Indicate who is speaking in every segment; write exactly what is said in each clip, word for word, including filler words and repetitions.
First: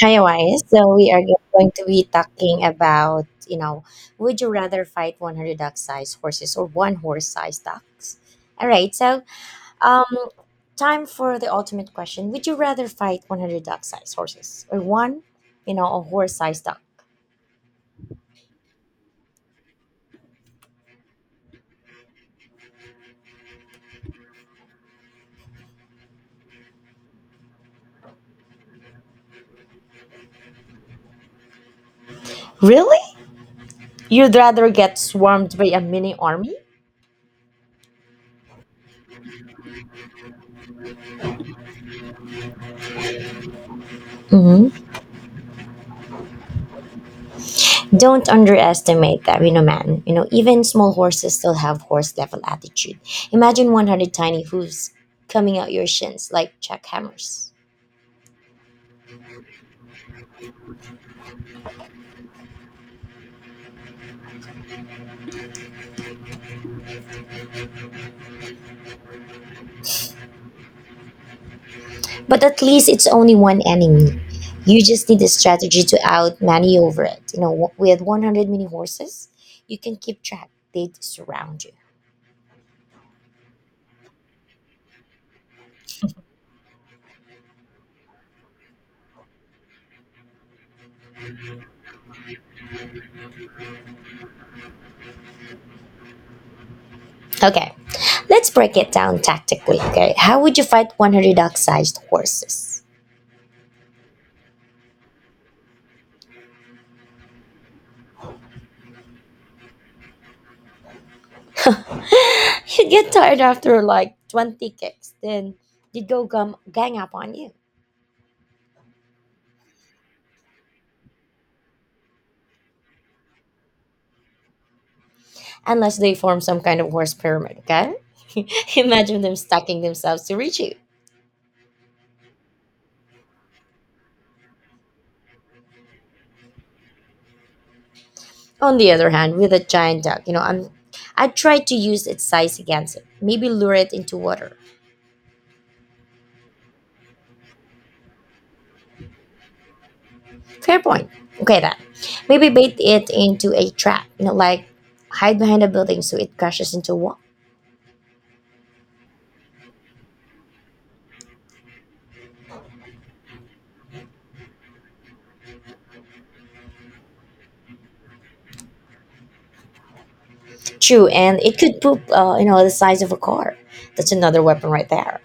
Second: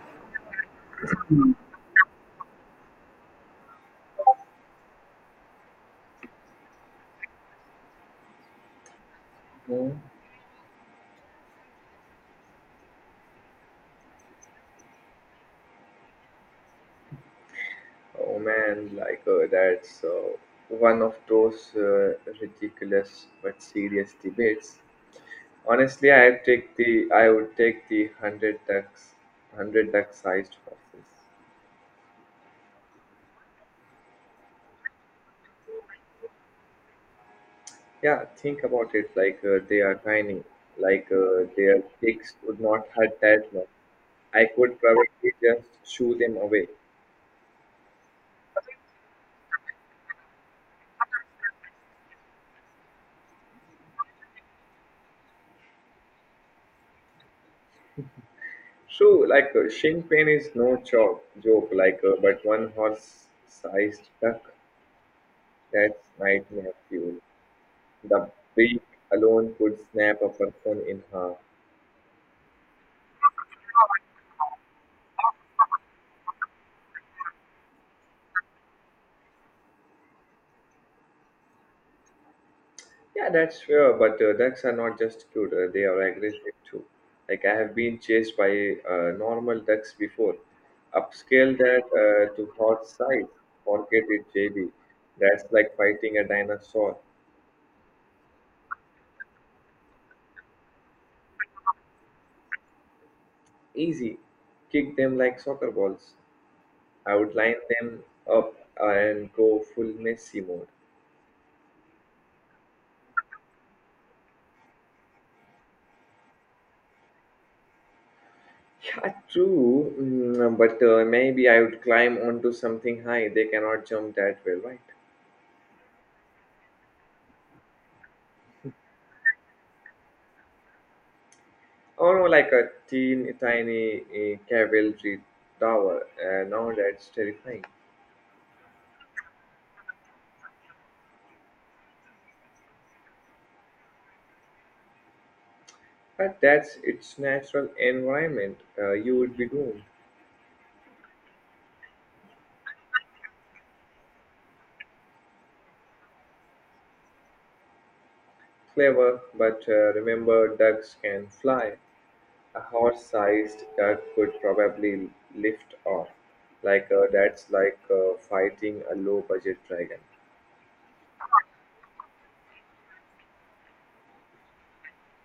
Speaker 1: Hi, Wise. So we are going to be talking about, you know, would you rather fight one hundred duck-sized horses or one horse-sized ducks? All right. So,
Speaker 2: Mm.
Speaker 1: um, time for the ultimate question. Would you rather fight one hundred duck-sized horses or one, you know, a horse-sized duck?
Speaker 2: Oh man, like uh, that's uh, one of those uh, ridiculous but serious debates. Honestly, I take the I would take the hundred ducks, hundred duck sized horses.
Speaker 1: Really? You'd rather get swarmed by a mini army?
Speaker 2: Yeah, think about it. Like uh, they are tiny. Like uh, their kicks would not hurt that much. I could probably just shoo them away.
Speaker 1: Don't underestimate them, you know, man. You know, even small horses still have horse level attitude. Imagine one hundred tiny hooves coming out your shins like jackhammers.
Speaker 2: So, like uh, shin pain is no joke. Joke, like uh, but one horse sized duck, that's nightmare fuel. The beak alone could snap a person in half.
Speaker 1: But at least it's only one enemy. You just need a strategy to out maneuver it. You know, w- with one hundred mini horses, you can keep track. They surround you.
Speaker 2: Yeah, that's fair, but uh, ducks are not just cute, uh, they are aggressive too. Like, I have been chased by uh, normal ducks before. Upscale that uh, to horse size. Forget it, J B. That's like fighting a dinosaur.
Speaker 1: Okay, let's break it down tactically. Okay, how would you fight one hundred duck sized horses?
Speaker 2: Easy. Kick them like soccer balls. I would line them up and go full Messi mode.
Speaker 1: You get tired after like twenty kicks, then they go gum- gang up on you.
Speaker 2: Yeah, true. Mm, but uh, Maybe I would climb onto something high. They cannot jump that well, right?
Speaker 1: Unless they form some kind of horse pyramid, okay? Imagine them stacking themselves to reach you.
Speaker 2: Or no, like a teen, tiny uh, cavalry tower. Uh, now that's terrifying.
Speaker 1: On the other hand, with a giant duck, you know, I'm, I try to use its size against it. Maybe lure it into water.
Speaker 2: But that's its natural environment. Uh, you would be doomed.
Speaker 1: Fair point. Okay, then. Maybe bait it into a trap, you know, like hide behind a building so it crashes into a wall.
Speaker 2: Clever, but uh, remember ducks can fly. A horse-sized duck could probably lift off. Like uh, that's like uh, fighting a low-budget dragon.
Speaker 1: True, and it could poop, uh, you know, the size of a car. That's another weapon right there.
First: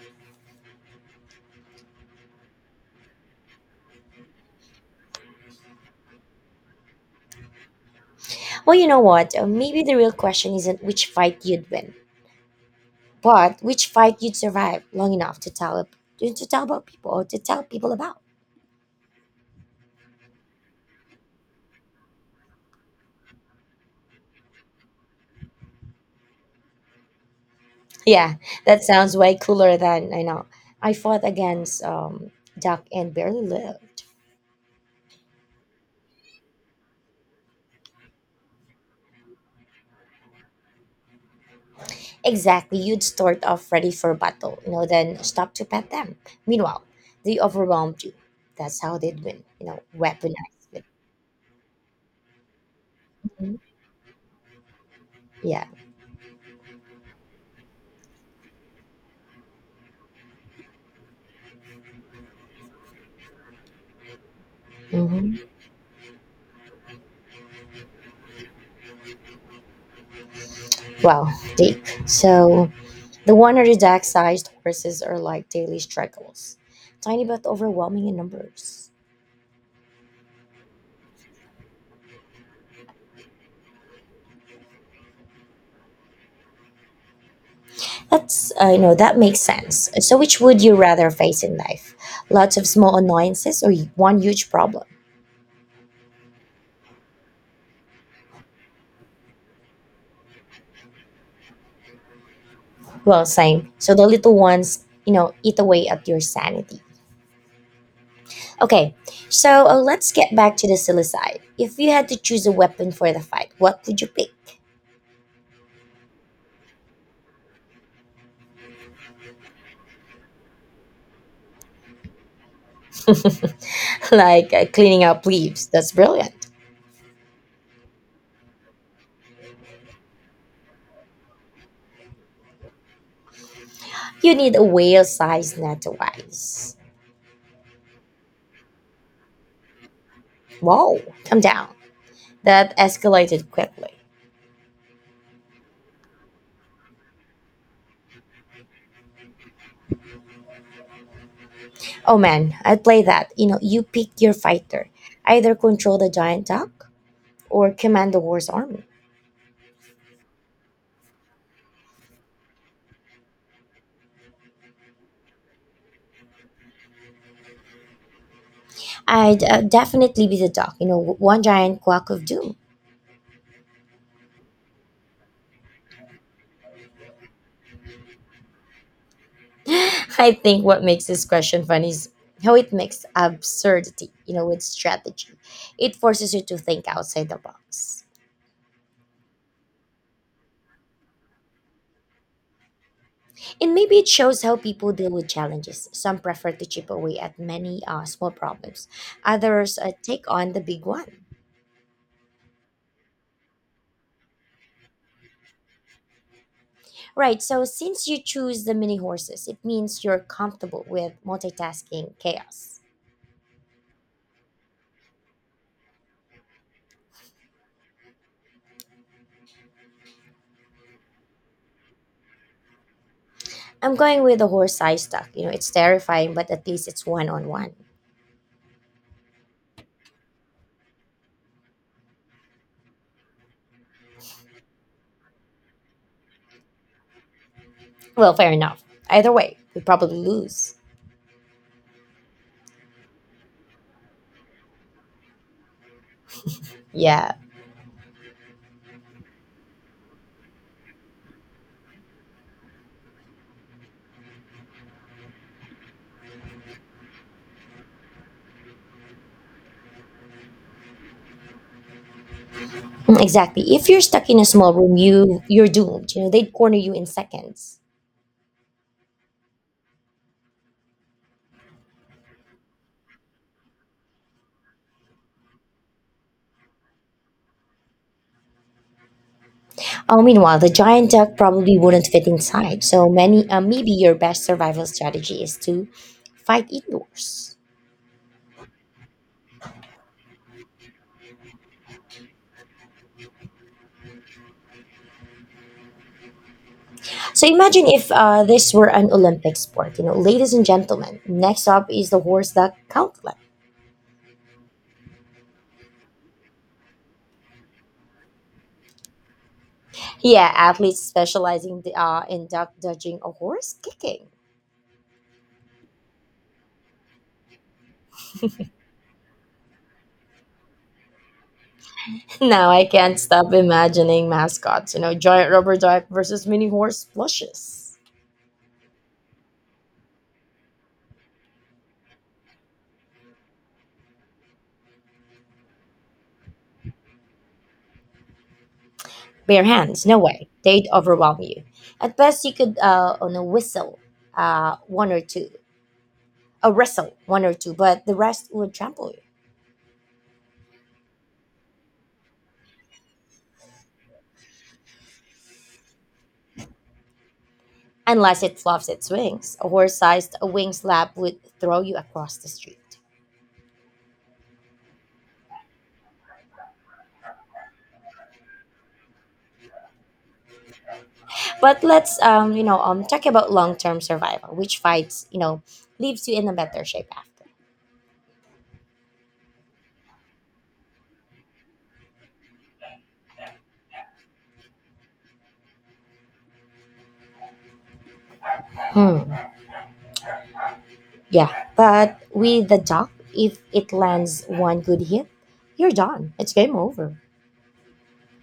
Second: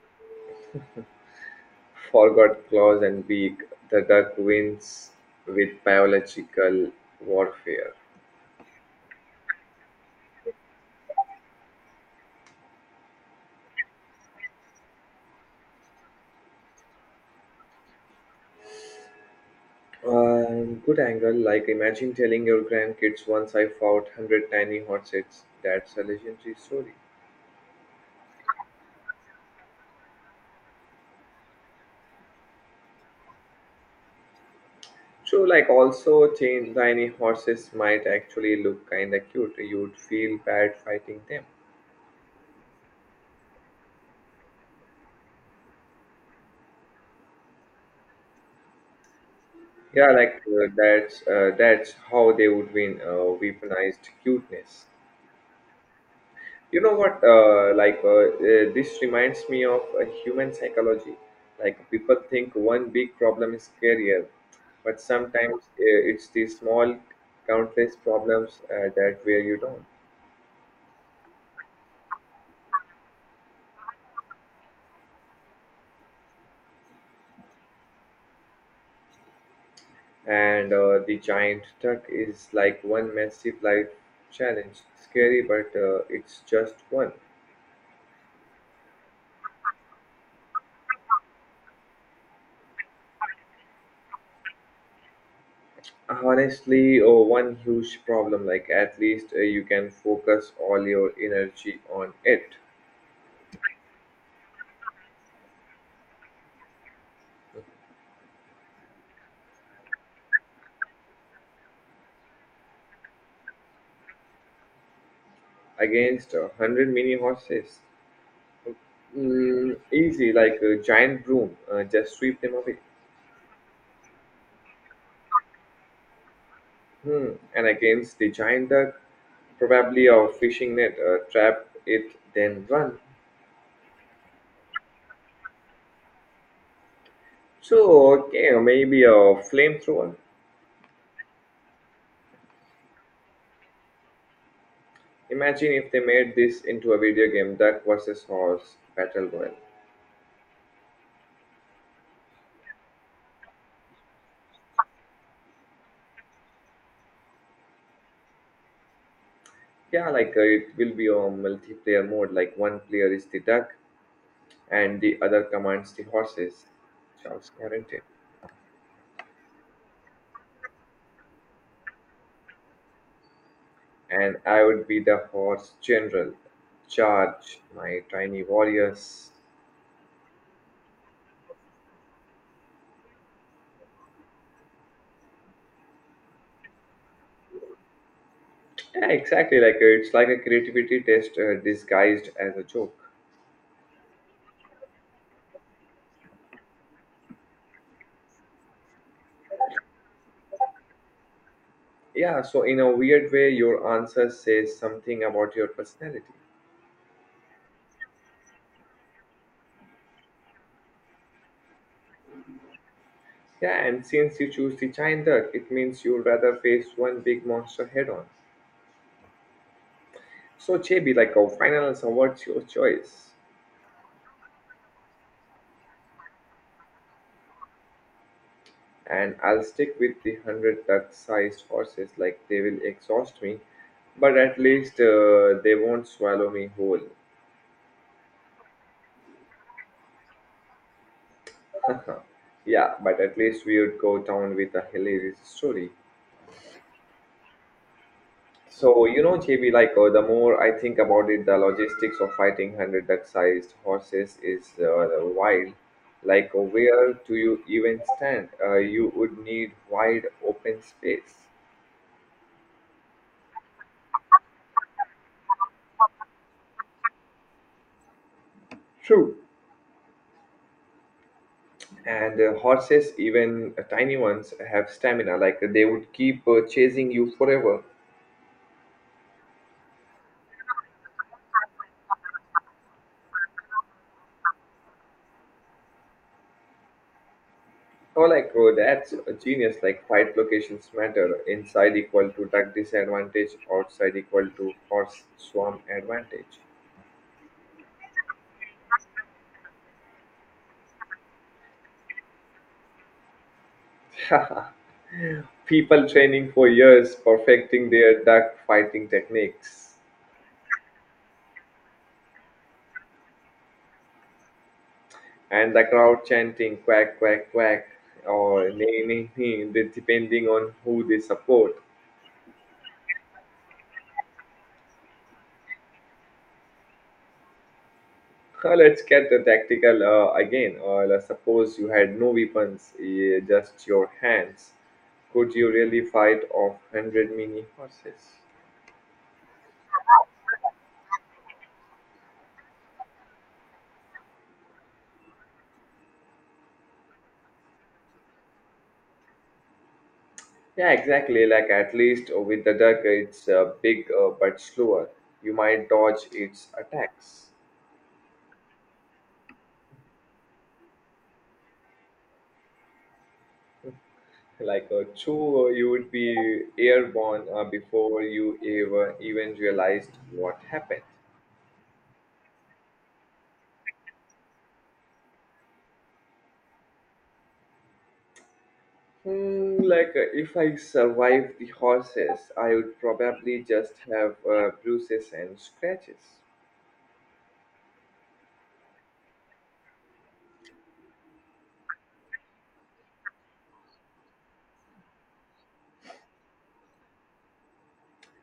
Speaker 2: Forgot claws and beak, the duck wins with biological warfare.
Speaker 1: Well, you know what? Uh, Maybe the real question isn't which fight you'd win, but which fight you'd survive long enough to tell to tell about people or to tell people about.
Speaker 2: Um, good angle. Like imagine telling your grandkids once I fought one hundred tiny horses. That's a legendary story.
Speaker 1: Yeah, that sounds way cooler than I know. I fought against um, duck and barely lived.
Speaker 2: True. Like also, tin- tiny horses might actually look kinda cute. You'd feel bad fighting them.
Speaker 1: Exactly, you'd start off ready for battle, you know, then stop to pet them. Meanwhile, they overwhelmed you. That's how they'd win, you know,
Speaker 2: Yeah, like uh,
Speaker 1: weaponized. With.
Speaker 2: that's uh, that's how they would win. Uh,
Speaker 1: Mhm.
Speaker 2: weaponized cuteness.
Speaker 1: Yeah.
Speaker 2: you know what uh, like uh, uh, this reminds me of uh, human psychology, like people think one big problem is career, but
Speaker 1: Hmm.
Speaker 2: sometimes uh, it's the small countless problems uh, that wear you down.
Speaker 1: Wow, Dick. So the winery deck sized horses are like daily struggles, tiny but overwhelming in numbers.
Speaker 2: And uh, the giant tuck is like one massive life challenge, scary, but uh, it's just one.
Speaker 1: That's, uh, you know, that makes sense. So, which would you rather face in life? Lots of small annoyances or one huge problem?
Speaker 2: Honestly oh, one huge problem, like at least uh, you can focus all your energy on it
Speaker 1: Well, same. So, the little ones, you know, eat away at your sanity. Okay, so uh, let's get back to the silly side. If you had to choose a weapon for the fight, what would you pick?
Speaker 2: against a hundred mini horses. Mm, easy, like a giant broom, uh, just sweep them away.
Speaker 1: like uh, cleaning up leaves. That's brilliant.
Speaker 2: Hmm. And against the giant duck, probably a fishing net, uh, trap it, then run.
Speaker 1: You need a whale sized net to wise.
Speaker 2: So, okay, or maybe a flamethrower.
Speaker 1: Whoa, come down. That escalated quickly.
Speaker 2: Imagine if they made this into a video game, Duck versus Horse Battle Royale.
Speaker 1: Oh man, I'd play that. You know, you pick your fighter. Either control the giant duck or command the war's army.
Speaker 2: Yeah, like uh, it will be a multiplayer mode, like one player is the duck and the other commands the horses. Sounds guaranteed.
Speaker 1: I'd uh, definitely be the duck, you know, w- one giant quack of doom.
Speaker 2: And I would be the horse general. Charge my tiny warriors.
Speaker 1: I think what makes this question funny is how it makes absurdity, you know, with strategy. It forces you to think outside the box.
Speaker 2: Yeah, exactly. Like uh, it's like a creativity test uh, disguised as a joke.
Speaker 1: And maybe it shows how people deal with challenges. Some prefer to chip away at many uh, small problems, others uh, take on the big one.
Speaker 2: Yeah, so in a weird way, your answer says something about your personality.
Speaker 1: Right, so since you choose the mini horses, it means you're comfortable with multitasking chaos.
Speaker 2: Yeah, and since you choose the giant duck, it means you'd rather face one big monster head on. So, J B, like, our final answer, what's your choice?
Speaker 1: I'm going with the horse size stuff. You know, it's terrifying, but at least it's one on one.
Speaker 2: And I'll stick with the one hundred duck sized horses, like they will exhaust me, but at least uh, they won't swallow me whole.
Speaker 1: Well, fair enough. Either way, we probably lose.
Speaker 2: Yeah, but at least we would go down with a hilarious story.
Speaker 1: Yeah,
Speaker 2: So, you know, J B, like uh, the more I think about it, the logistics of fighting one hundred duck sized horses is uh, wild. Like, uh, where do you even stand? Uh, you would need wide open space.
Speaker 1: exactly. If you're stuck in a small room, you you're doomed. You know, they'd corner you in seconds.
Speaker 2: True, and uh, horses, even uh, tiny ones, have stamina, like they would keep uh, chasing you forever.
Speaker 1: Oh, meanwhile, the giant duck probably wouldn't fit inside. So many, uh, maybe your best survival strategy is to fight indoors.
Speaker 2: Oh like oh that's a genius, like fight locations matter: inside equal to duck disadvantage, outside equal to horse swarm advantage.
Speaker 1: So imagine if uh, this were an Olympic sport. You know, ladies and gentlemen, next up is the horse duck gauntlet.
Speaker 2: People training for years perfecting their duck fighting techniques.
Speaker 1: Yeah, athletes specializing uh, in duck dodging or horse kicking.
Speaker 2: And the crowd chanting quack quack quack or nay nay nay, de- depending on who they support.
Speaker 1: Now I can't stop imagining mascots. You know, giant rubber duck versus mini horse plushes.
Speaker 2: Uh, Let's get the tactical uh, again. Uh, let's suppose you had no weapons, eh, just your hands. Could you really fight off one hundred mini horses?
Speaker 1: Bare hands, no way. They'd overwhelm you. At best, you could uh, on a whistle, uh, one or two, a wrestle one or two, but the rest would trample you.
Speaker 2: Yeah, exactly. Like at least with the duck, it's uh, big uh, but slower. You might dodge its attacks.
Speaker 1: Unless it fluffs its wings, a horse-sized wing slap would throw you across the street.
Speaker 2: Like a chew, you would be airborne uh, before you ever even realized what happened.
Speaker 1: But let's, um, you know, um, talk about long-term survival, which fights, you know, leaves you in a better shape after.
Speaker 2: Hmm, like uh, if I survived the horses, I would probably just have uh, bruises and scratches.
Speaker 1: Hmm. Yeah, but with the duck, if it lands one good hit, you're done. It's game over.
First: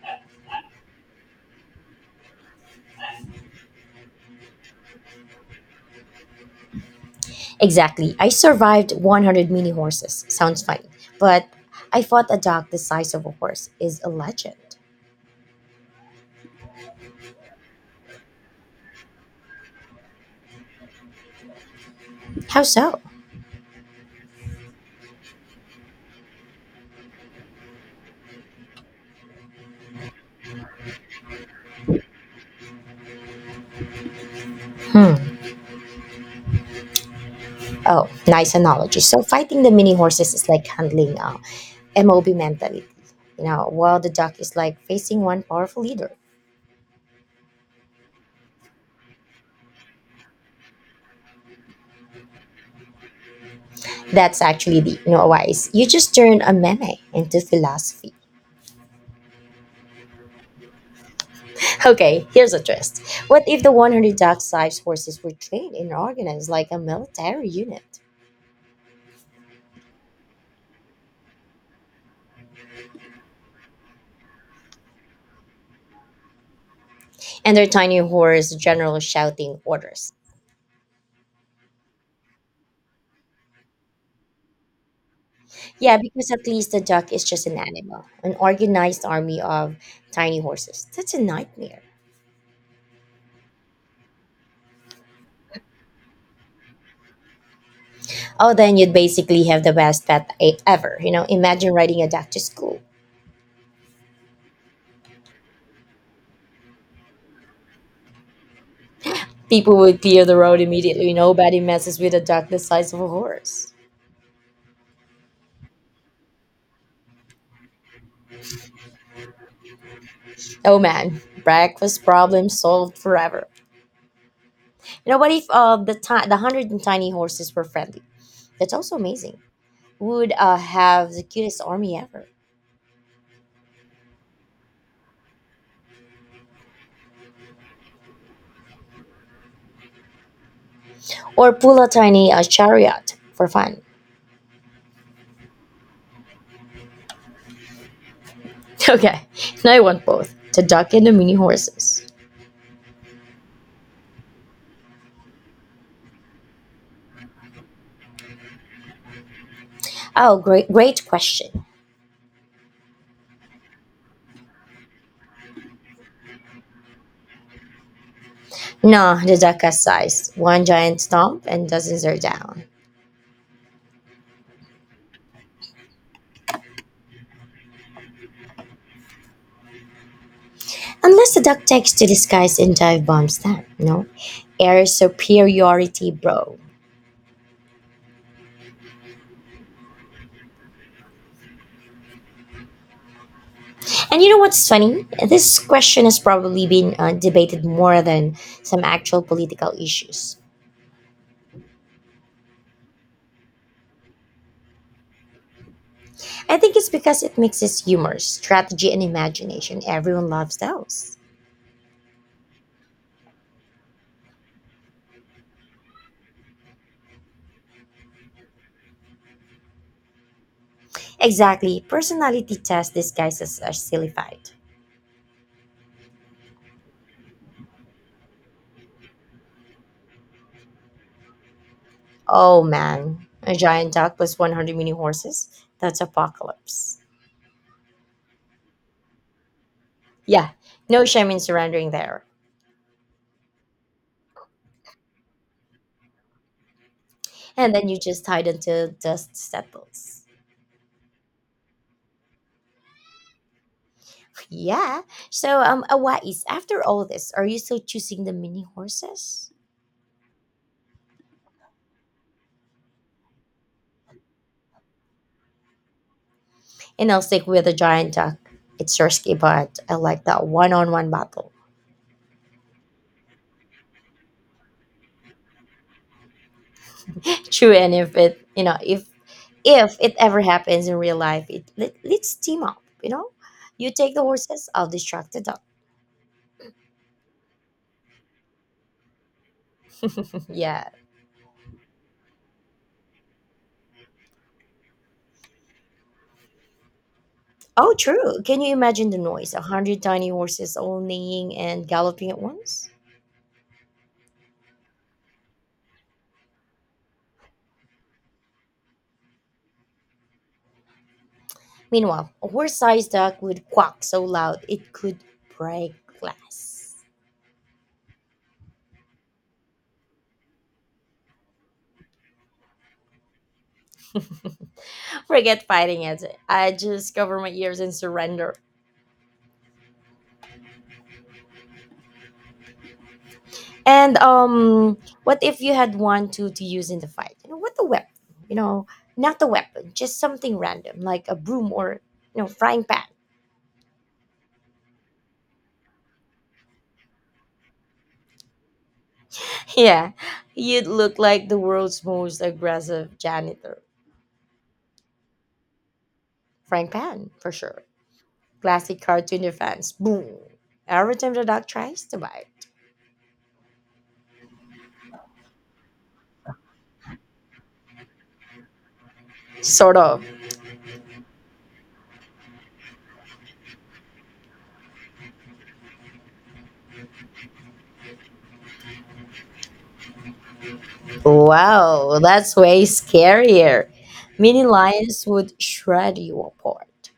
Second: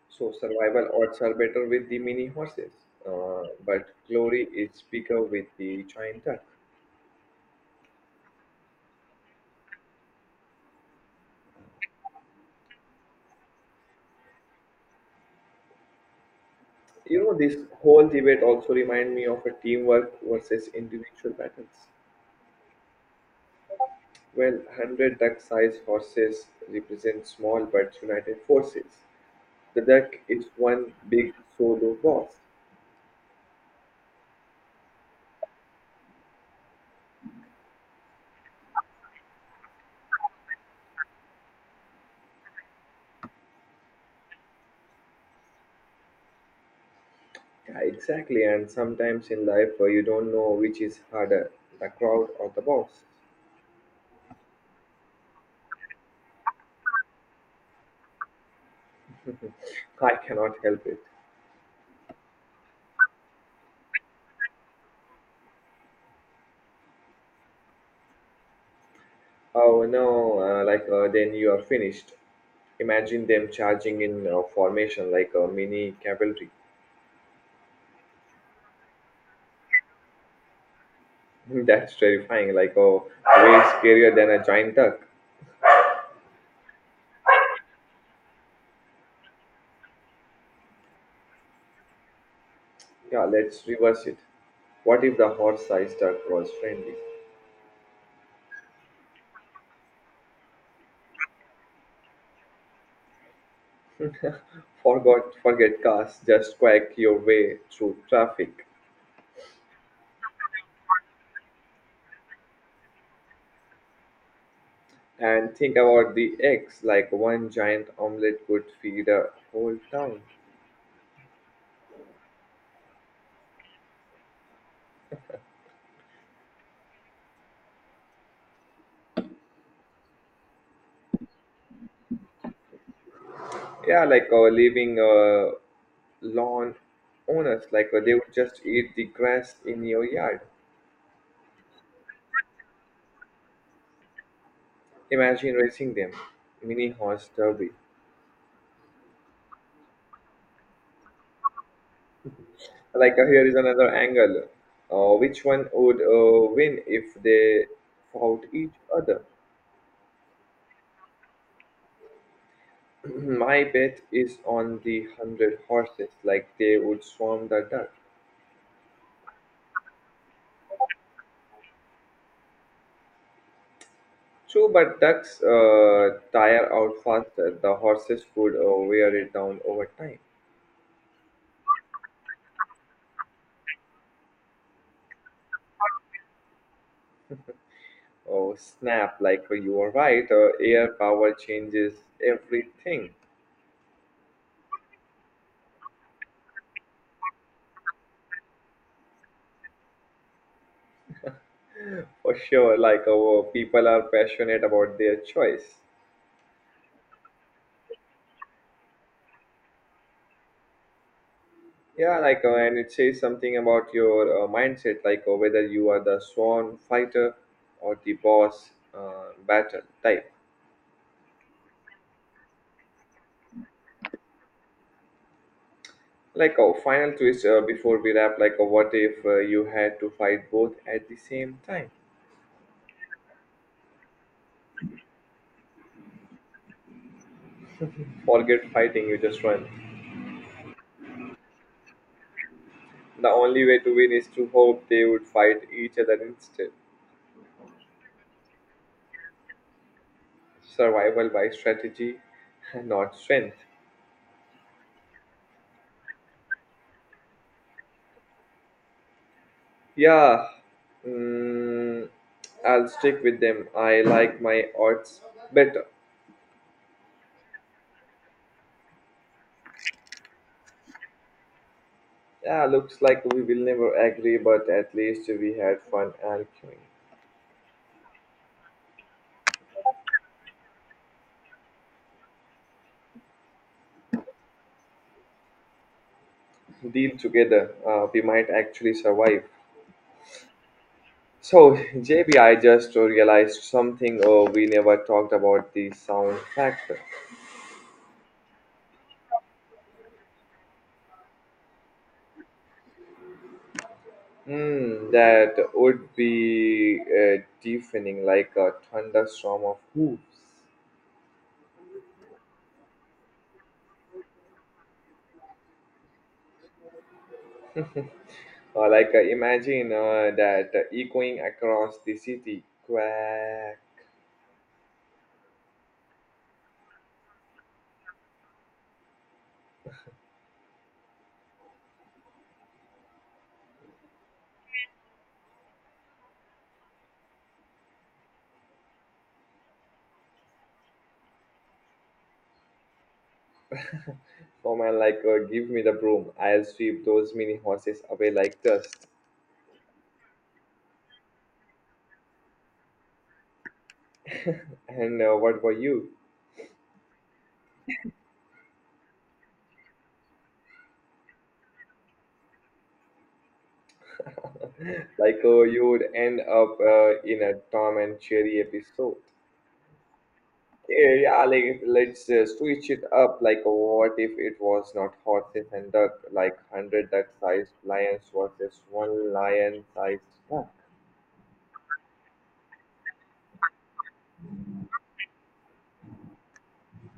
Speaker 2: So survival odds are better with the mini horses, uh, but glory is bigger with the giant duck.
Speaker 1: Exactly. I survived one hundred mini horses. Sounds funny. But I thought a dog the size of a horse is a legend.
Speaker 2: You know, this whole debate also remind me of a teamwork versus individual battles.
Speaker 1: How so?
Speaker 2: Well, one hundred duck-sized horses represent small but united forces. The duck is one big solo boss.
Speaker 1: Hmm. Oh, nice analogy. So fighting the mini horses is like handling uh, MOB mentality. You know, while the dog is like facing one powerful leader.
Speaker 2: Yeah, exactly. And sometimes in life, uh, you don't know which is harder, the crowd or the boss.
Speaker 1: That's actually the you know wise. You just turn a meme into philosophy.
Speaker 2: I cannot help it.
Speaker 1: Okay, here's a twist. What if the one hundred dog sized horses were trained and organized like a military unit?
Speaker 2: Oh no, uh, like uh, then you are finished. Imagine them charging in uh, formation like a mini cavalry.
Speaker 1: And their tiny horse general shouting orders.
Speaker 2: That's terrifying, like a way scarier than a giant duck.
Speaker 1: Yeah, because at least the duck is just an animal, an organized army of tiny horses. That's a nightmare.
Speaker 2: Yeah, let's reverse it. What if the horse-sized duck was friendly?
Speaker 1: Oh, then you'd basically have the best pet e- ever. You know, imagine riding a duck to school.
Speaker 2: Forgot, forget cars, just quack your way through traffic.
Speaker 1: People would clear the road immediately. Nobody messes with a duck the size of a horse.
Speaker 2: And think about the eggs, like one giant omelette could feed a whole town.
Speaker 1: Oh man, breakfast problem solved forever. You know, what if uh, the ti- the hundred and tiny horses were friendly? That's also amazing. Would uh, have the cutest army ever.
Speaker 2: Yeah, like uh, leaving uh, lawn owners, like uh, they would just eat the grass in your yard.
Speaker 1: Or pull a tiny uh, chariot for fun.
Speaker 2: Imagine racing them, mini horse derby.
Speaker 1: Okay, now I want both the duck and the mini horses.
Speaker 2: Like uh, here is another angle. Uh, which one would uh, win if they fought each other?
Speaker 1: Oh, great, great question.
Speaker 2: My bet is on the hundred horses, like they would swarm the dirt.
Speaker 1: No, the duck has size. One giant stomp and dozens are down.
Speaker 2: True, but ducks uh, tire out faster. The horses would uh, wear it down over time.
Speaker 1: Unless the duck takes to the skies and dive bombs them, no? Air superiority, bro.
Speaker 2: Oh, snap, like uh, you are right. Uh, air power changes everything.
Speaker 1: And you know what's funny? This question has probably been uh, debated more than some actual political issues.
Speaker 2: For sure, like uh, people are passionate about their choice.
Speaker 1: I think it's because it mixes humor, strategy, and imagination. Everyone loves those.
Speaker 2: Yeah, like, uh, and it says something about your uh, mindset, like uh, whether you are the swan fighter or the boss uh, battle type.
Speaker 1: Exactly. Personality test disguises as silly fight.
Speaker 2: Like, a final twist uh, before we wrap, like, uh, what if uh, you had to fight both at the same time?
Speaker 1: Oh man, a giant dog plus one hundred mini horses? That's apocalypse.
Speaker 2: Forget fighting, you just run.
Speaker 1: Yeah, no shame in surrendering there.
Speaker 2: The only way to win is to hope they would fight each other instead.
Speaker 1: And then you just hide until dust settles.
Speaker 2: Survival by strategy, not strength.
Speaker 1: Yeah. So, um, Awais, after all this, are you still choosing the mini horses?
Speaker 2: Yeah, mm, I'll stick with them. I like my odds better.
Speaker 1: And I'll stick with the giant duck. It's risky, but I like that one-on-one battle.
Speaker 2: Yeah, looks like we will never agree, but at least we had fun arguing.
Speaker 1: True, and if it, you know, if if it ever happens in real life, it let, let's team up. You know, you take the horses, I'll distract the dog.
Speaker 2: Deal. Together, uh, we might actually survive.
Speaker 1: Yeah.
Speaker 2: So, J B, I just realized something. Oh, we never talked about the sound factor.
Speaker 1: Oh, true. Can you imagine the noise? A hundred tiny horses all neighing and galloping at once.
Speaker 2: Mm, that would be uh, deafening, like a thunderstorm of hooves.
Speaker 1: Meanwhile, a horse-sized duck would quack so loud it could break glass.
Speaker 2: Uh, like uh, imagine uh, that uh, echoing across the city. Quack.
Speaker 1: Forget fighting it. I just cover my ears and surrender. And um, what if you had one to to use in the fight? You know, what the weapon? You know, not the weapon, just something random like a broom or you know frying pan.
Speaker 2: Oh man, like uh, give me the broom. I'll sweep those mini horses away like dust.
Speaker 1: Yeah, you'd look like the world's most aggressive janitor,
Speaker 2: And uh, what about you?
Speaker 1: frying pan for sure. Classic cartoon defense. Boom! Every time the dog tries to bite,
Speaker 2: Like uh, you would end up uh, in a Tom and Jerry episode.
Speaker 1: sort of.
Speaker 2: Yeah, like let's uh, switch it up. Like, what if it was not horses and duck? Like, hundred duck-sized lions versus one lion-sized duck.
Speaker 1: Wow, that's way scarier. Mini lions would shred you apart.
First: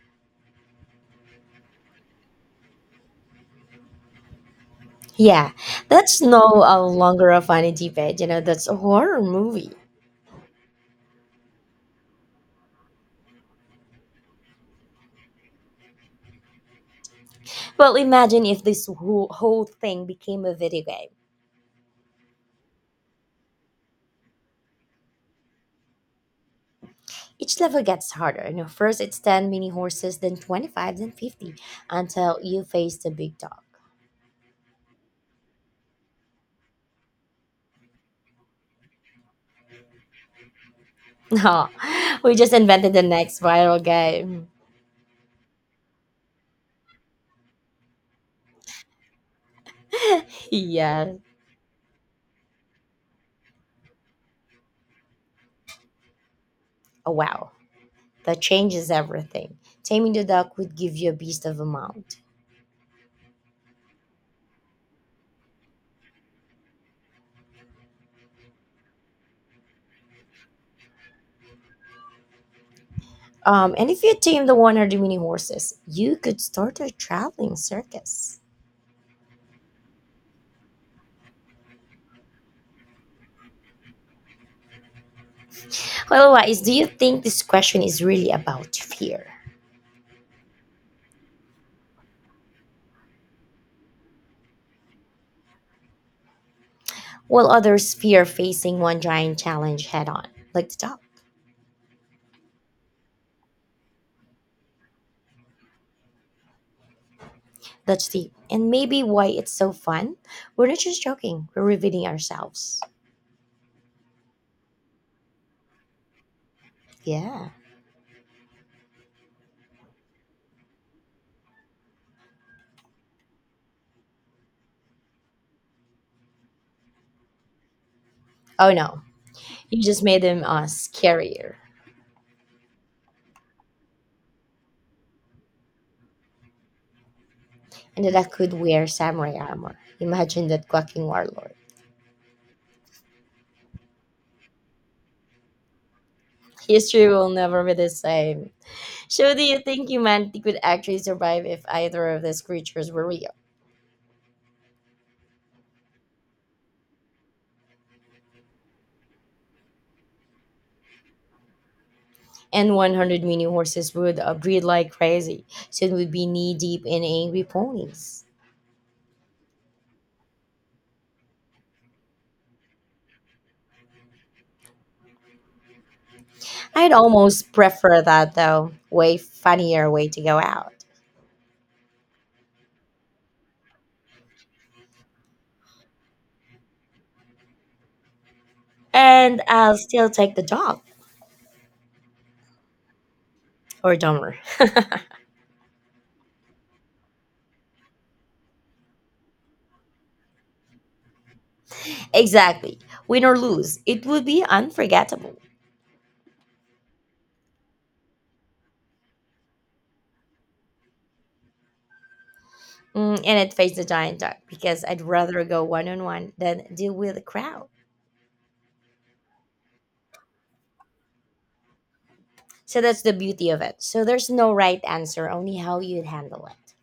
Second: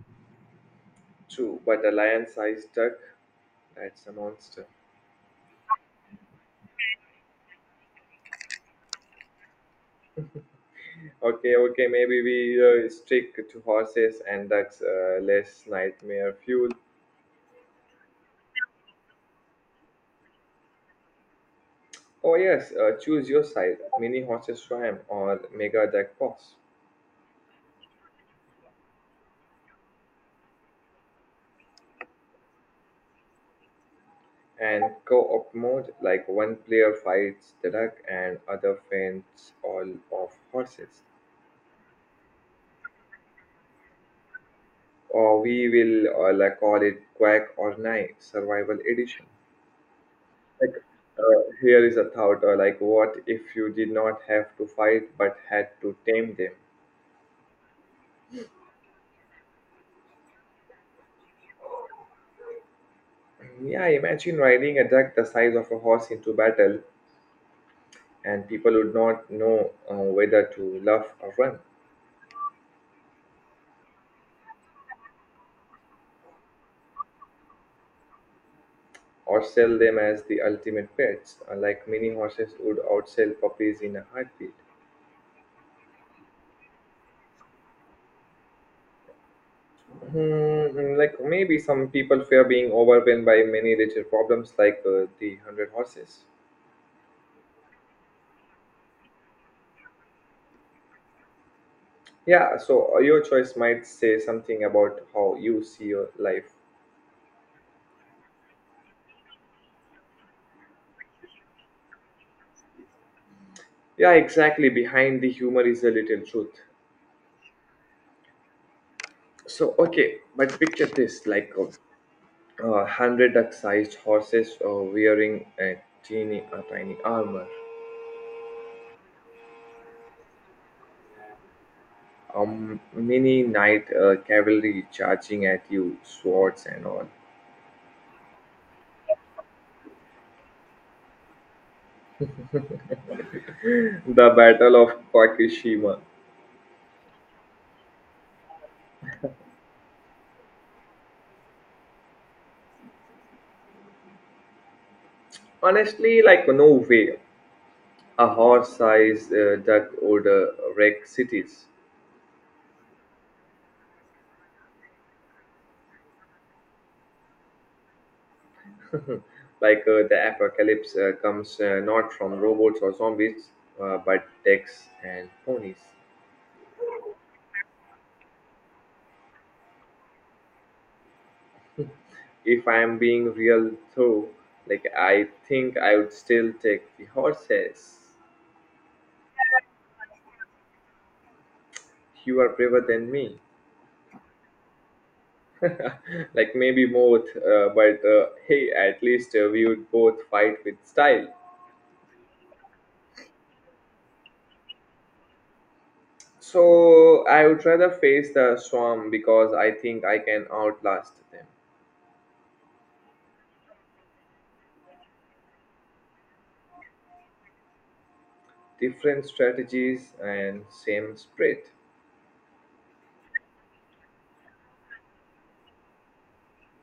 Speaker 2: True, but a lion-sized duck, that's a monster.
Speaker 1: Yeah, that's no uh, longer a funny debate, you know, that's a horror movie.
Speaker 2: Okay, okay, maybe we uh, stick to horses and ducks. Uh, less nightmare fuel.
Speaker 1: Well, imagine if this whole, whole thing became a video game.
Speaker 2: Oh yes, uh, choose your side. Mini horses swam or mega duck boss.
Speaker 1: Each level gets harder. You know, first it's ten mini horses, then twenty-five, then fifty, until you face the big dog.
Speaker 2: And co-op mode, like one player fights the duck and other fends all of horses.
Speaker 1: No, we just invented the next viral game.
Speaker 2: Or we will uh, like call it quack or knife survival edition. like
Speaker 1: Yeah,
Speaker 2: uh, Here is a thought, uh, like what if you did not have to fight but had to tame them?
Speaker 1: oh, wow, that changes everything. Taming the dog would give you a beast of a mount.
Speaker 2: Yeah, imagine riding a duck the size of a horse into battle, and people would not know uh, whether to laugh or run.
Speaker 1: Um, and if you tame the one hundred mini horses, you could start a traveling circus.
Speaker 2: Or sell them as the ultimate pets, uh, like many horses would outsell puppies in a heartbeat.
Speaker 1: Otherwise, do you think this question is really about fear?
Speaker 2: Hmm, like maybe some people fear being overwhelmed by many little problems like uh, the one hundred horses.
Speaker 1: Will others fear facing one giant challenge head on, like the top?
Speaker 2: Yeah, so uh, your choice might say something about how you see your life.
Speaker 1: That's deep. And maybe why it's so fun. We're not just joking, we're revealing ourselves.
Speaker 2: Yeah, exactly. Behind the humor is a little truth.
Speaker 1: Yeah.
Speaker 2: So, okay, but picture this like a uh, one hundred duck sized horses uh, wearing a teeny, a tiny armor.
Speaker 1: Oh no, you just made them uh, scarier.
Speaker 2: Um, many night uh, cavalry charging at you, swords and all.
Speaker 1: And that I could wear samurai armor. Imagine that quacking warlord.
Speaker 2: The Battle of Kakishima.
Speaker 1: History will never be the same. So, do you think humanity could actually survive if either of these creatures were real?
Speaker 2: Honestly, like no way. A horse-sized uh, duck would uh, wreck cities.
Speaker 1: And one hundred mini horses would uh, breed like crazy, so it would be knee deep in angry ponies.
Speaker 2: Like uh, the apocalypse uh, comes, uh, not from robots or zombies, uh, but decks and ponies.
Speaker 1: I'd almost prefer that though, way funnier way to go out.
Speaker 2: If I am being real though, like I think I would still take the horses.
Speaker 1: And I'll still take the dog
Speaker 2: You are braver than me.
Speaker 1: or dumber.
Speaker 2: Like maybe both uh, but uh, hey, at least uh, we would both fight with style.
Speaker 1: Exactly, win or lose, it would be unforgettable.
Speaker 2: So I would rather face the swarm because I think I can outlast them.
Speaker 1: Mm, and I'd face the giant dog because I'd rather go one on one than deal with a crowd.
Speaker 2: Different strategies and same spread.
Speaker 1: So that's the beauty of it. So there's no right answer, only how you'd handle it.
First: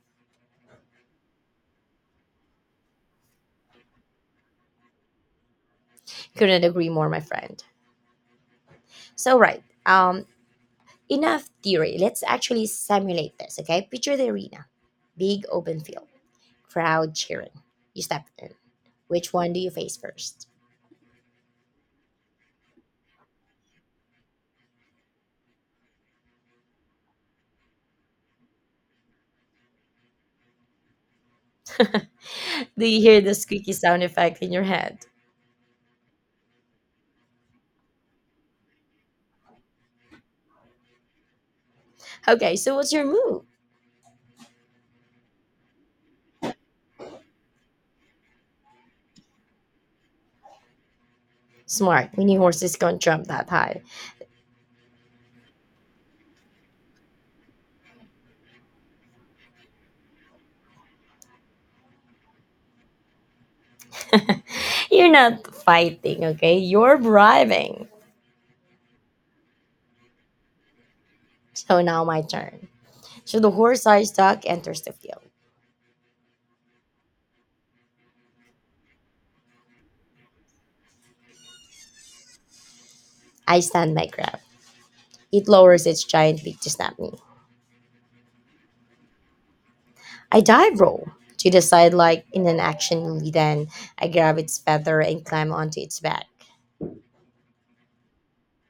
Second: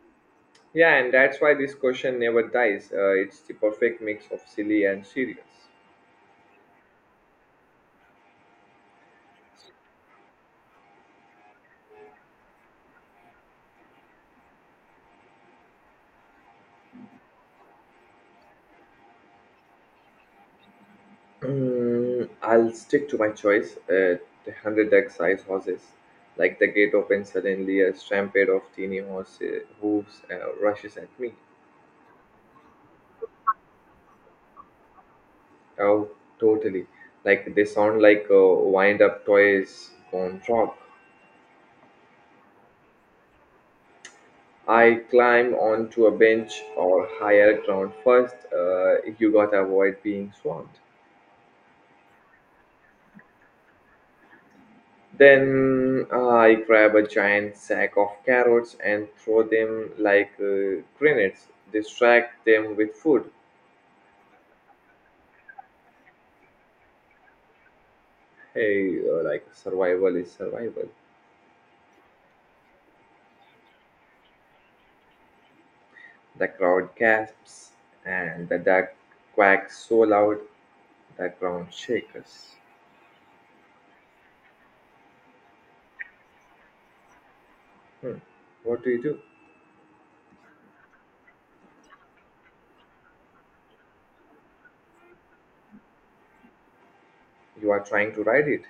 Speaker 2: Yeah, and that's why this question never dies, uh, it's the perfect mix of silly and serious.
Speaker 1: Couldn't agree more, my friend. So right. Um, Enough theory. Let's actually simulate this, okay? Picture the arena. Big open field. Crowd cheering. You step in. Which one do you face first?
Speaker 2: Mm, I'll stick to my choice. Uh, the hundred deck size horses. Like the gate opens, suddenly a stampede of teeny horse uh, hooves uh, rushes at me.
Speaker 1: Do you hear the squeaky sound effect in your head?
Speaker 2: Oh, totally. Like they sound like uh, wind-up toys gone wrong.
Speaker 1: Okay, so what's your move?
Speaker 2: I climb onto a bench or higher ground first. Uh, you gotta avoid being swamped.
Speaker 1: Smart. Mini horses can't jump that high.
Speaker 2: Then uh, I grab a giant sack of carrots and throw them like uh, grenades. Distract them with food.
Speaker 1: You're not fighting, okay? You're bribing.
Speaker 2: Hey, uh, like survival is survival.
Speaker 1: So now my turn. So the horse-sized duck enters the field.
Speaker 2: The crowd gasps and the duck quacks so loud the ground shakes.
Speaker 1: I stand my ground. It lowers its giant beak to snap me.
Speaker 2: Hmm. What do you do?
Speaker 1: I dive roll to the side like in an action movie. Then I grab its feather and climb onto its back.
Speaker 2: You are trying to ride it.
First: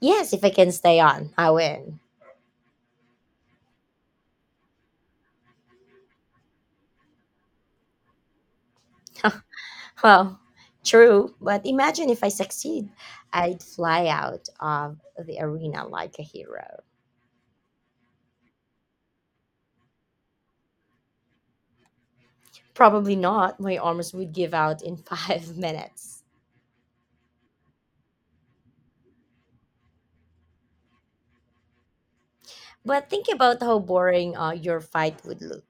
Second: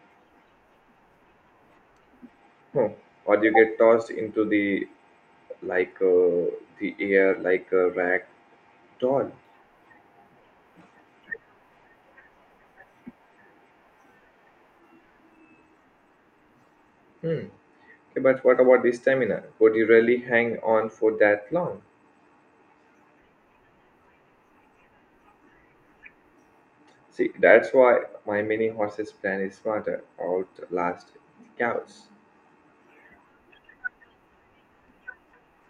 Speaker 1: Yes, if I can stay on, I win.
Speaker 2: Hmm. Or you get tossed into the like uh, the air like a rag doll.
Speaker 1: Well, true, but imagine if I succeed, I'd fly out of the arena like a hero.
Speaker 2: Hmm. Okay, but what about the stamina? Could you really hang on for that long?
Speaker 1: Probably not. My arms would give out in five minutes.
Speaker 2: See, that's why my mini horses plan is smarter, outlast cows.
Speaker 1: But think about how boring uh, your fight would look.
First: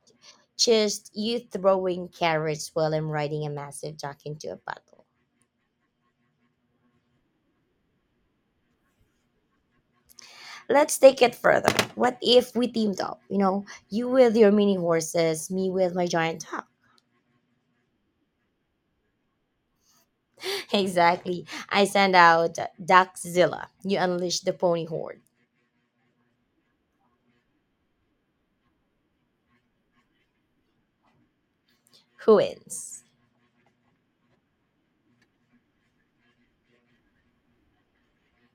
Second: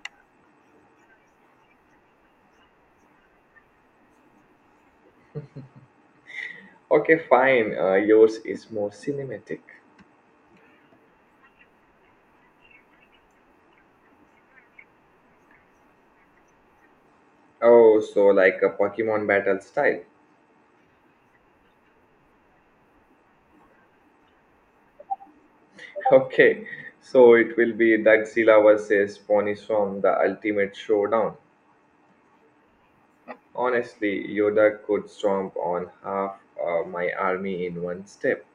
Speaker 1: Just you throwing carrots while I'm riding a massive duck into a puddle.
Speaker 2: Okay, fine. Uh, yours is more cinematic.
Speaker 1: Let's take it further. What if we teamed up? You know, you with your mini horses, me with my giant hawk.
Speaker 2: Oh, so like a Pokemon battle style.
Speaker 1: Exactly. I send out Duckzilla. You unleash the pony horde.
Speaker 2: Okay, so it will be Godzilla versus Pony Storm, the ultimate showdown.
Speaker 1: Who wins?
Speaker 2: Honestly, Yoda could stomp on half uh, my army in one step.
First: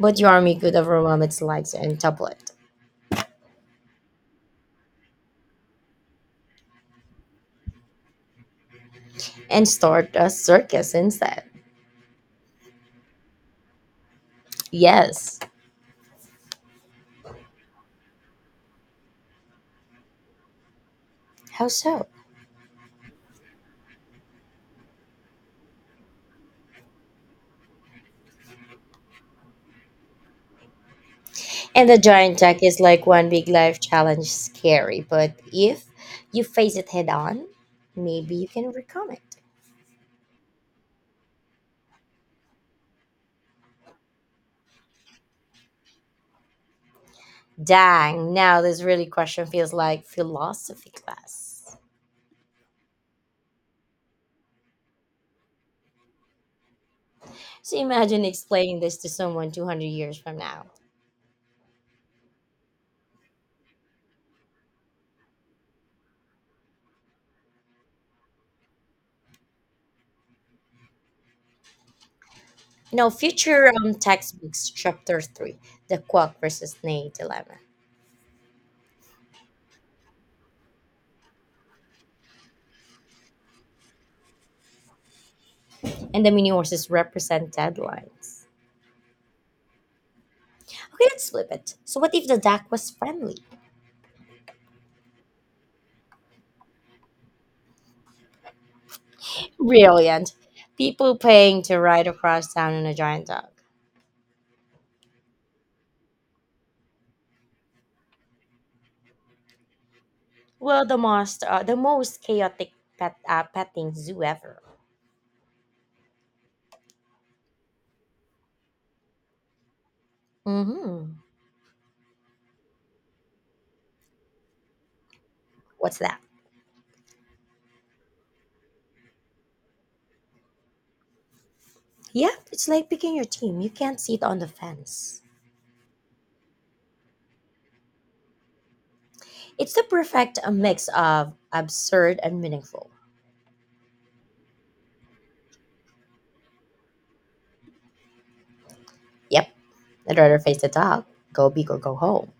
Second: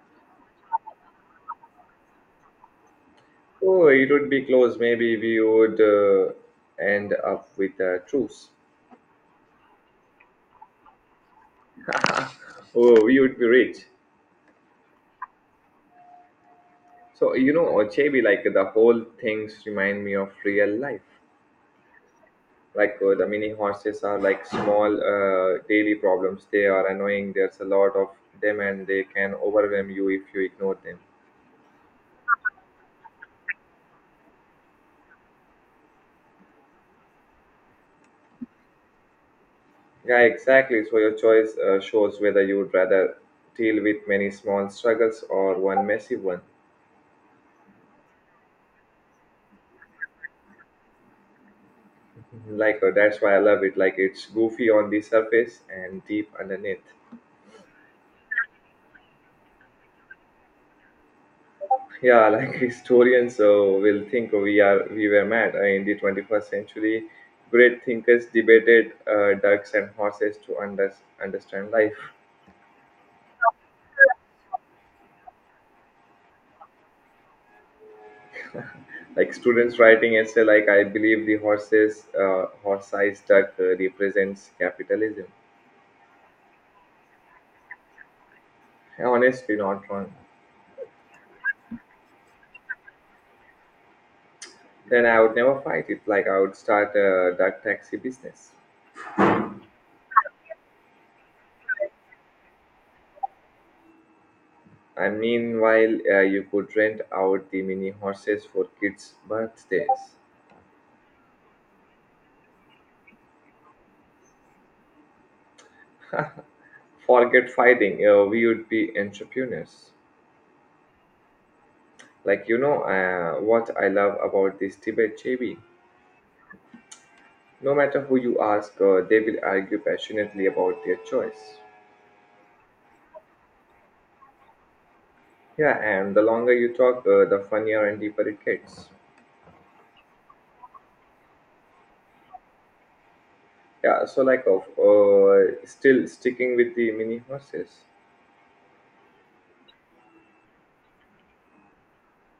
Speaker 1: But your army could overwhelm its legs and topple it,
Speaker 2: Oh, it would be close. Maybe we would uh, end up with a truce.
Speaker 1: and start a circus instead.
Speaker 2: Oh, we would be rich.
Speaker 1: Yes.
Speaker 2: So you know, Chebi, like the whole things remind me of real life.
Speaker 1: How so?
Speaker 2: like uh, the mini horses are like small uh, daily problems, they are annoying, there's a lot of them and they can overwhelm you if you ignore them.
Speaker 1: And the giant duck is like one big life challenge, scary. But if you face it head on, maybe you can overcome it.
Speaker 2: Yeah, exactly, so your choice uh, shows whether you'd rather deal with many small struggles or one massive one.
Speaker 1: Dang, now this really question feels like philosophy class.
Speaker 2: Mhm. like uh, that's why I love it, like it's goofy on the surface and deep underneath.
Speaker 1: So imagine explaining this to someone two hundred years from now.
Speaker 2: Yeah, like historians uh, will think we are we were mad. Uh, in the twenty-first century great thinkers debated uh, ducks and horses to under- understand life.
Speaker 1: You know, future um, textbooks, chapter three, the quack versus nay dilemma.
Speaker 2: Like students writing essay, like I believe the horses uh, horse-sized duck uh, represents capitalism.
Speaker 1: And the mini horses represent deadlines.
Speaker 2: Honestly, not wrong.
Speaker 1: Okay, let's flip it. So what if the duck was friendly?
Speaker 2: Then I would never fight it, like I would start a duck taxi business.
Speaker 1: Brilliant. People paying to ride across town on a giant dog.
Speaker 2: And meanwhile uh, you could rent out the mini horses for kids birthdays.
Speaker 1: Well, the most, uh, the most chaotic pet, uh, petting zoo ever.
Speaker 2: Forget fighting, uh, we would be entrepreneurs.
Speaker 1: Mm-hmm.
Speaker 2: Like, you know, uh, what I love about this debate, J B.
Speaker 1: What's that?
Speaker 2: No matter who you ask, uh, they will argue passionately about their choice.
Speaker 1: Yep, it's like picking your team. You can't sit on the fence.
Speaker 2: Yeah, and the longer you talk, uh, the funnier and deeper it gets.
Speaker 1: It's the perfect uh, mix of absurd and meaningful.
Speaker 2: Yeah, so like, of uh, still sticking with the mini horses.
Speaker 1: Yep, I'd rather face the dog, go big or go home.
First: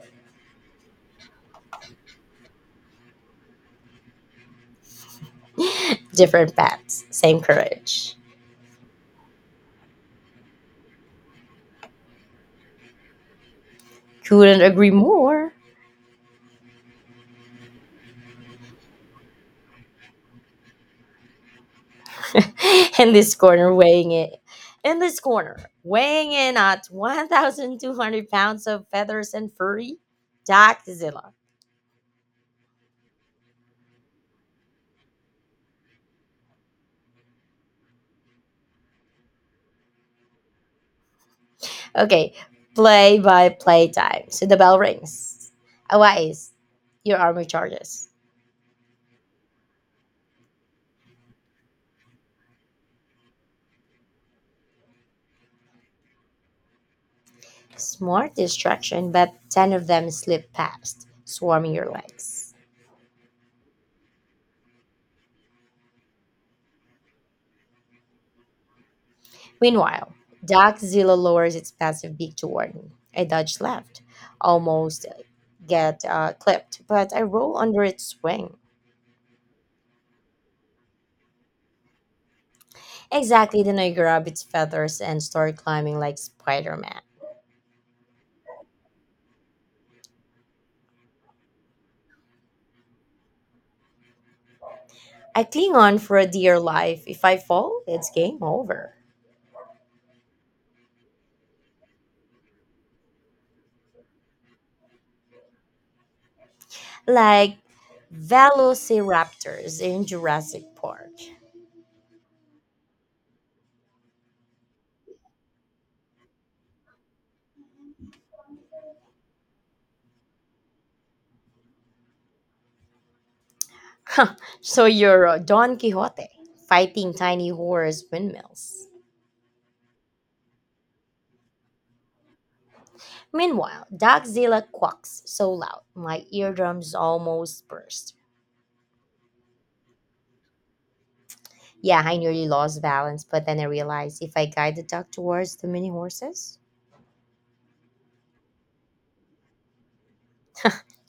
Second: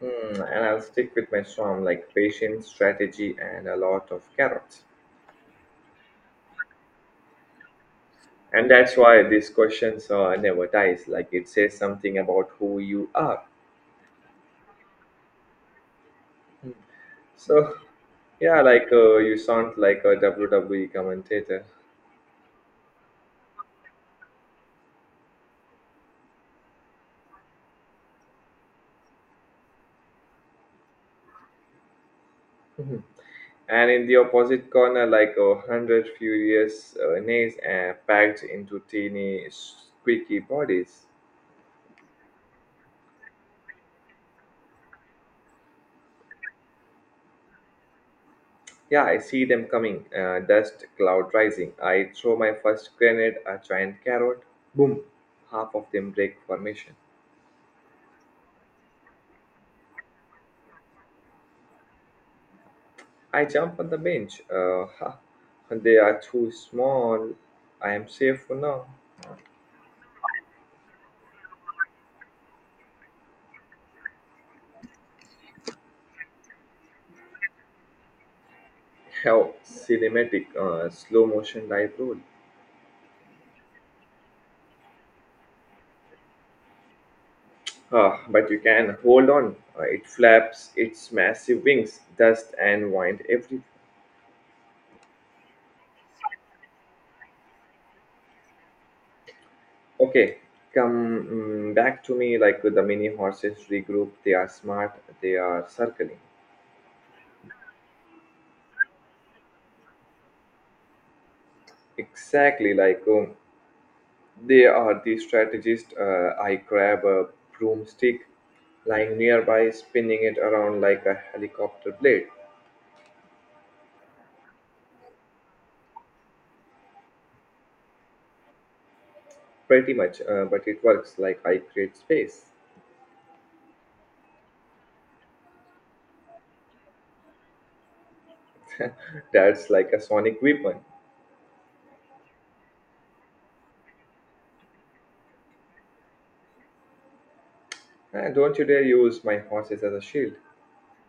Speaker 2: Hmm, and I'll stick with my storm, like patience, strategy, and a lot of carrots.
Speaker 1: Different paths, same courage.
Speaker 2: And that's why these questions uh, never dies. Like it says something about who you are.
Speaker 1: Couldn't agree more.
Speaker 2: So yeah, like uh, you sound like a W W E commentator.
Speaker 1: In this corner, weighing it. In this corner, weighing in at one thousand two hundred pounds of feathers and furry, Dachzilla.
Speaker 2: Mhm. And in the opposite corner, like a hundred furious uh, knees uh, packed into teeny, squeaky bodies.
Speaker 1: Okay, play by play time. So the bell rings. Arise, your army charges.
Speaker 2: Yeah, I see them coming. Uh, dust cloud rising. I throw my first grenade, a giant carrot. Boom! Half of them break formation.
Speaker 1: Smart distraction, but ten of them slip past, swarming your legs.
Speaker 2: I jump on the bench. Uh, ha! They are too small. I am safe for now.
Speaker 1: Meanwhile, Dachzilla lowers its massive beak toward me. I dodge left, almost get uh, clipped, but I roll under its wing.
Speaker 2: How cinematic, uh, slow motion dive roll.
Speaker 1: Exactly, then I grab its feathers and start climbing like Spider Man.
Speaker 2: Ah, but you can hold on. Uh, it flaps its massive wings, dust and wind everything.
Speaker 1: I cling on for a dear life. If I fall, it's game over.
Speaker 2: Okay, come mm, back to me, like the mini horses regroup. They are smart. They are circling.
Speaker 1: Like Velociraptors in Jurassic Park.
Speaker 2: Exactly, like um, they are the strategist. Uh, I grab a broomstick lying nearby, spinning it around like a helicopter blade.
Speaker 1: So you're uh, Don Quixote fighting tiny horse windmills.
Speaker 2: Pretty much, uh, but it works, like I create space.
Speaker 1: Meanwhile, Dogzilla quacks so loud, my eardrums almost burst.
Speaker 2: That's like a sonic weapon.
Speaker 1: Yeah, I nearly lost balance, but then I realized if I guide the duck towards the mini horses,
Speaker 2: Ah, don't you dare use my horses as a shield.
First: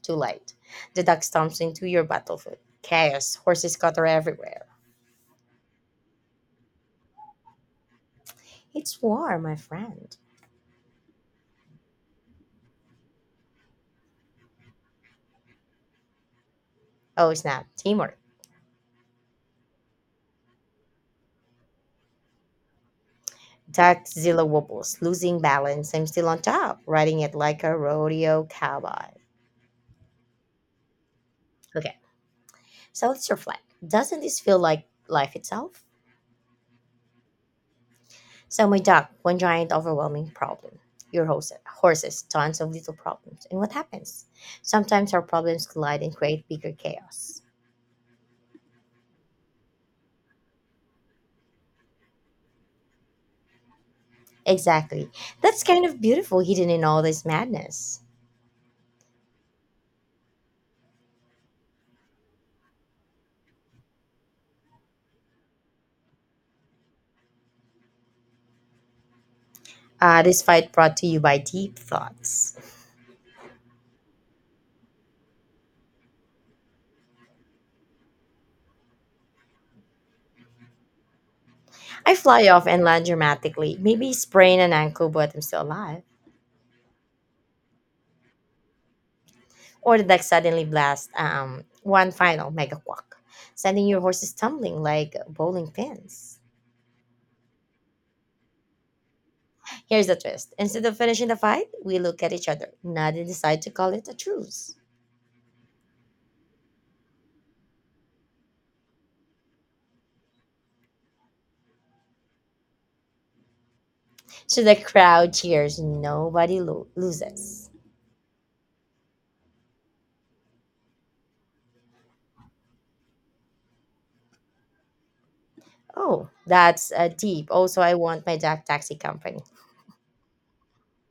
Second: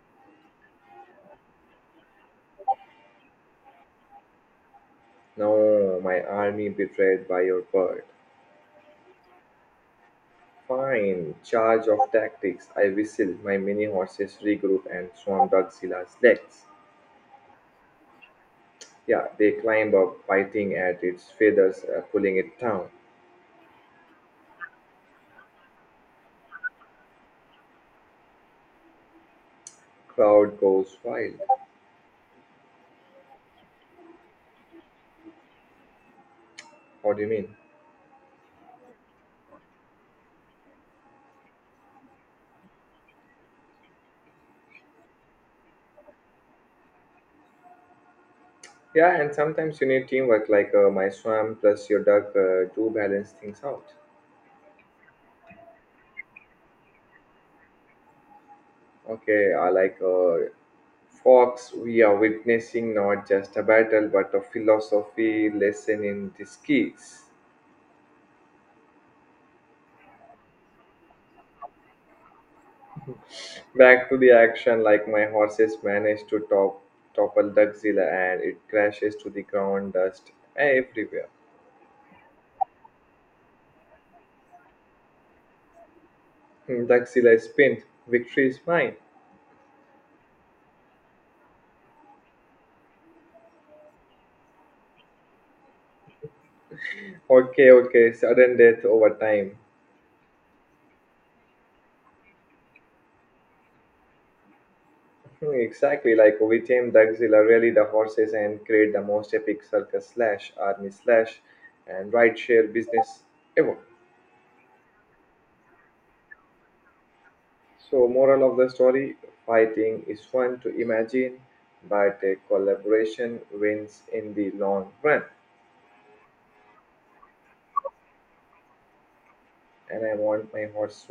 Speaker 1: too late. The duck stomps into your battlefield. Chaos, horses scatter everywhere.
Speaker 2: No, my army betrayed by your bird.
Speaker 1: It's war, my friend.
Speaker 2: Fine, charge of tactics. I whistle. My mini horses regroup and swarm Dugzilla's legs.
Speaker 1: Oh snap, teamwork.
Speaker 2: Yeah, they climb up, biting at its feathers, uh, pulling it down.
Speaker 1: Duckzilla wobbles, losing balance. I'm still on top, riding it like a rodeo cowboy.
Speaker 2: Crowd goes wild.
Speaker 1: Okay. So let's reflect. Doesn't this feel like life itself?
Speaker 2: What do you mean?
Speaker 1: So my dog, one giant overwhelming problem. Your horse, horses, tons of little problems. And what happens? Sometimes our problems collide and create bigger chaos.
Speaker 2: Yeah, and sometimes you need teamwork, like uh, my swarm plus your duck uh, to balance things out.
Speaker 1: Exactly. That's kind of beautiful hidden in all this madness.
Speaker 2: Okay, I like, uh, Fox, we are witnessing not just a battle but a philosophy lesson in disguise.
Speaker 1: Uh, this fight brought to you by deep thoughts.
Speaker 2: Back to the action, like my horses manage to top, topple Duckzilla and it crashes to the ground, dust everywhere.
Speaker 1: I fly off and land dramatically, maybe sprain an ankle, but I'm still alive.
Speaker 2: Hmm, Duckzilla is pinned, victory is mine.
Speaker 1: Or the deck suddenly blasts um, one final mega quack, sending your horses tumbling like bowling pins.
Speaker 2: Okay, okay, sudden death over time.
Speaker 1: Here's the twist. Instead of finishing the fight, we look at each other, nod, and decide to call it a truce.
Speaker 2: Hmm, exactly, like we tame Duckzilla really the horses and create the most epic circus slash army slash and ride share business ever.
Speaker 1: So the crowd cheers, nobody lo- loses.
Speaker 2: So, moral of the story, fighting is fun to imagine, but a collaboration wins in the long run.
Speaker 1: Oh, that's a deep. Also, I want my Jack Taxi Company.
Speaker 2: And I want my horse